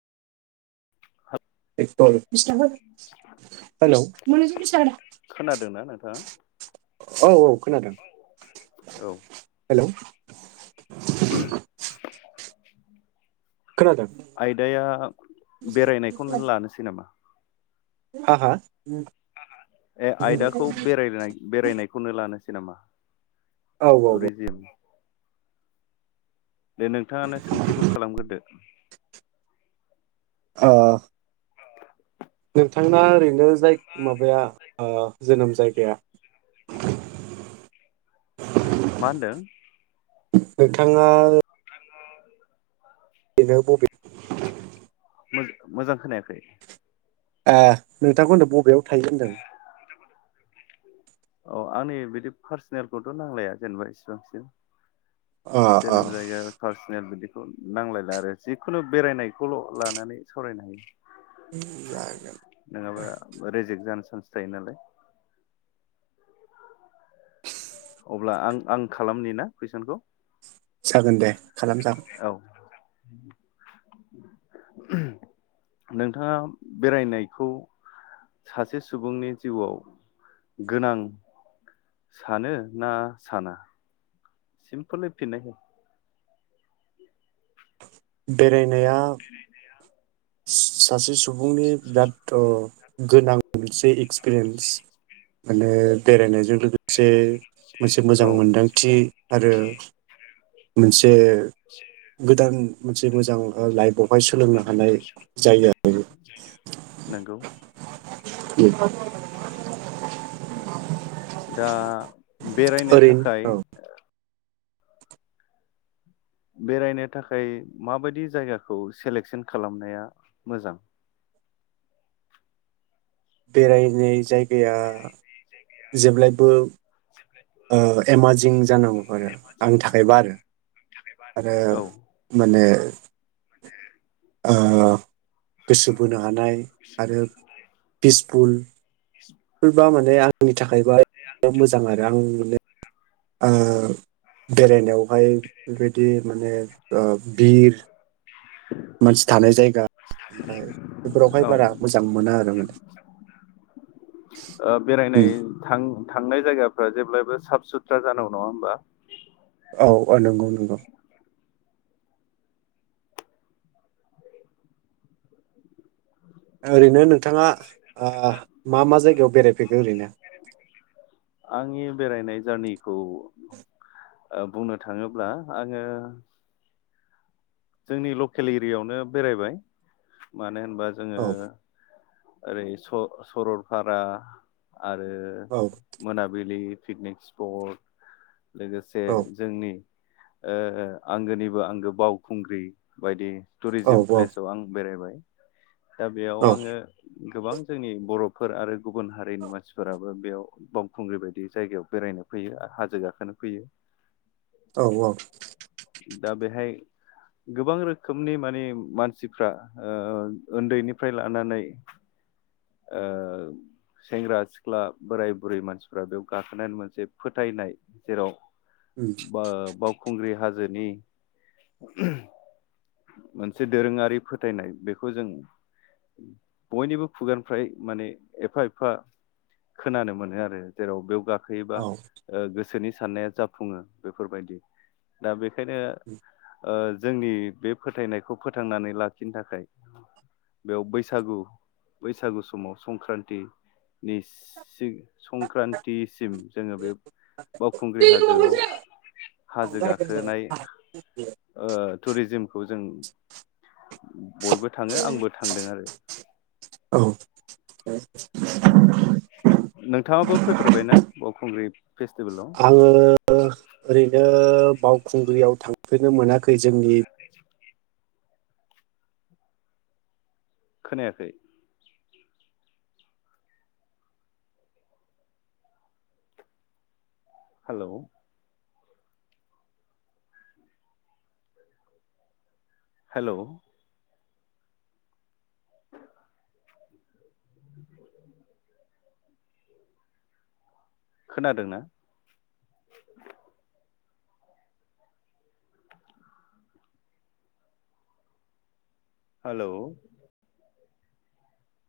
हेल' औ खोनादोंना नोंथाङा औ खोनादों औ हेलौ खोनादों आयदाया बेरायनायखौनो लानोसै नामा? हा हा? ए आयदाखौ बेरायनाय बेरायनायखौनो लानो नामा? औ औ ओ टुरिजिम दे नोंथाङानो सोंथिखौ खालामगोरदो अ नोंथांना ओरैनो जाय माबाया ओ जोनोम जायगाया मा होनदों? नोंथाङा [inaudible] मोजां खोनायाखै? आ नोंथांखौ होनदों बबेयाव थायो होनदों? औ आंनि बिदि पार्सनेलखौथ' नांलाया जेनेबा इसिबांसिम अ अ जोनोम जायगा फार्से बिदिखौ नांलायला आरो जिखुनु बेरायनायखौल' लानानै सावरायनो हायो। नङाबा [unintelligible] रेजेक्ट जानो चान्स थायो नालाय अब्ला आं आं खालामनि ना कुइसनखौ? जागोन दे खालाम जागोन। औ नोंथाङा बेरायनायखौ सासे सुबुंनि जिउआव गोनां सानो ना साना? सिमपोलै फिन्नाय हो बेरायनाया [inaudible] [inaudible] सासे सुबुंनि बिराद ओ गोनां मोनसे एक्सपिरेन्स माने बेरायनायजों लोगोसे मोनसे औ मोजां मोनदांथि आरो मोन ओ गोदान मोनसे मोजां ओ लाइब हाय सोलोंनो हानाय जायो आरो नंगौ [unintelligible] दा बेरायनो ओरैनो थाखाय औ बेरायनो थाखाय माबायदि जायगाखौ सेलेकसन खालामनाया मोजां? बेरायनाय जायगाया जेब्लायबो ओ एमाजिं जानांगौ। आंनि थाखायबा आरो, आरो औ माने ओ गोसो बोनो हानाय आरो फिस [unintelligible] नि थाखायबा मोजां आरो आंनि नुनायाव। ओ बेरायनायावहाय बेबायदि माने ओ बिर मानसि थानाय जायगा ओमफ्राय बेफोरावहाय औ बारा मोजां मोना आरो माने ओ बेरायनाय उम। थां थांनाय जायगाफ्रा जेब्लायबो साफ सुथ्रा जानांगौ नङा होमबा? औ औ नंगौ नंगौ। ओरैनो नोंथाङा आह मा मा जायगायाव बेरायफेरखो ओरैनो? आंनि बेरायनाय जारनिखौ ओ बुंनो थाङोब्ला आङो जोंनि लकेल एरियायावनो बेरायबाय मानो होमबा जोङो औ ओरै स-सरलपारा आरो औ मोनाबिलि पिकनिक स्पर्ट लोगोसे औ जोंनि ओ आंगोनिबो आंगो बाव खुंग्रि बायदि टुरिजिम प्लेसाव आं बेरायबाय दा बेयाव औ आंङो गोबां जोंनि बरफोर आरो गुबुन हारिनि मानसिफोराबो बेयाव बावखुंग्रि बायदि जायगायाव बेरायनो फैयो हाजो गाखोनो फैयो औ औ दा बेहाय गोबां रोखोमनि माने मानसिफ्रा उन्दैनिफ्राय लानानै ओ सेंग्रा सिख्ला बोराय बुरै मानसिफ्रा बेयाव गाखोनायानै मोनसे फोथायनाय जेराव उम बा बावखुंग्रि हाजो। गोदोनि। मोनसे दोरोङारि फोथायनाय बेखौ जों बयनिबो खुगानिफ्राय माने एफा एफा खोनानो मोनो आरो जेराव बेयाव गा खोयोल्बा औ गोसोनि साननाया जाफुंङो बेफोरबायदि दा बे खायनो ओ जोंनि बे फोथायनायखौ फोथांनानै लाखिनो थाखाय बेयाव बैसागु बैसागु समाव संख्रान्थिनि सि संख्रान्थिसिम जोङो बे बावखुंग्रि हाजोआव हाजो गाखोनाय ओ टुरिजिम खौ जों बयबो थाङो आंबो थांदों आरो। औ [inaudible] नोंथांङाबो फैफेरबायना बावखुंग्रि आङो फेस्टिभेलाव? ओरैनो बावखुंग्रियाव थांफेरनो मोनाखै। जोंनि खोनायाखै। हेलौ हेलौ [inaudible] [inaudible] खोनादोंना? हेलौ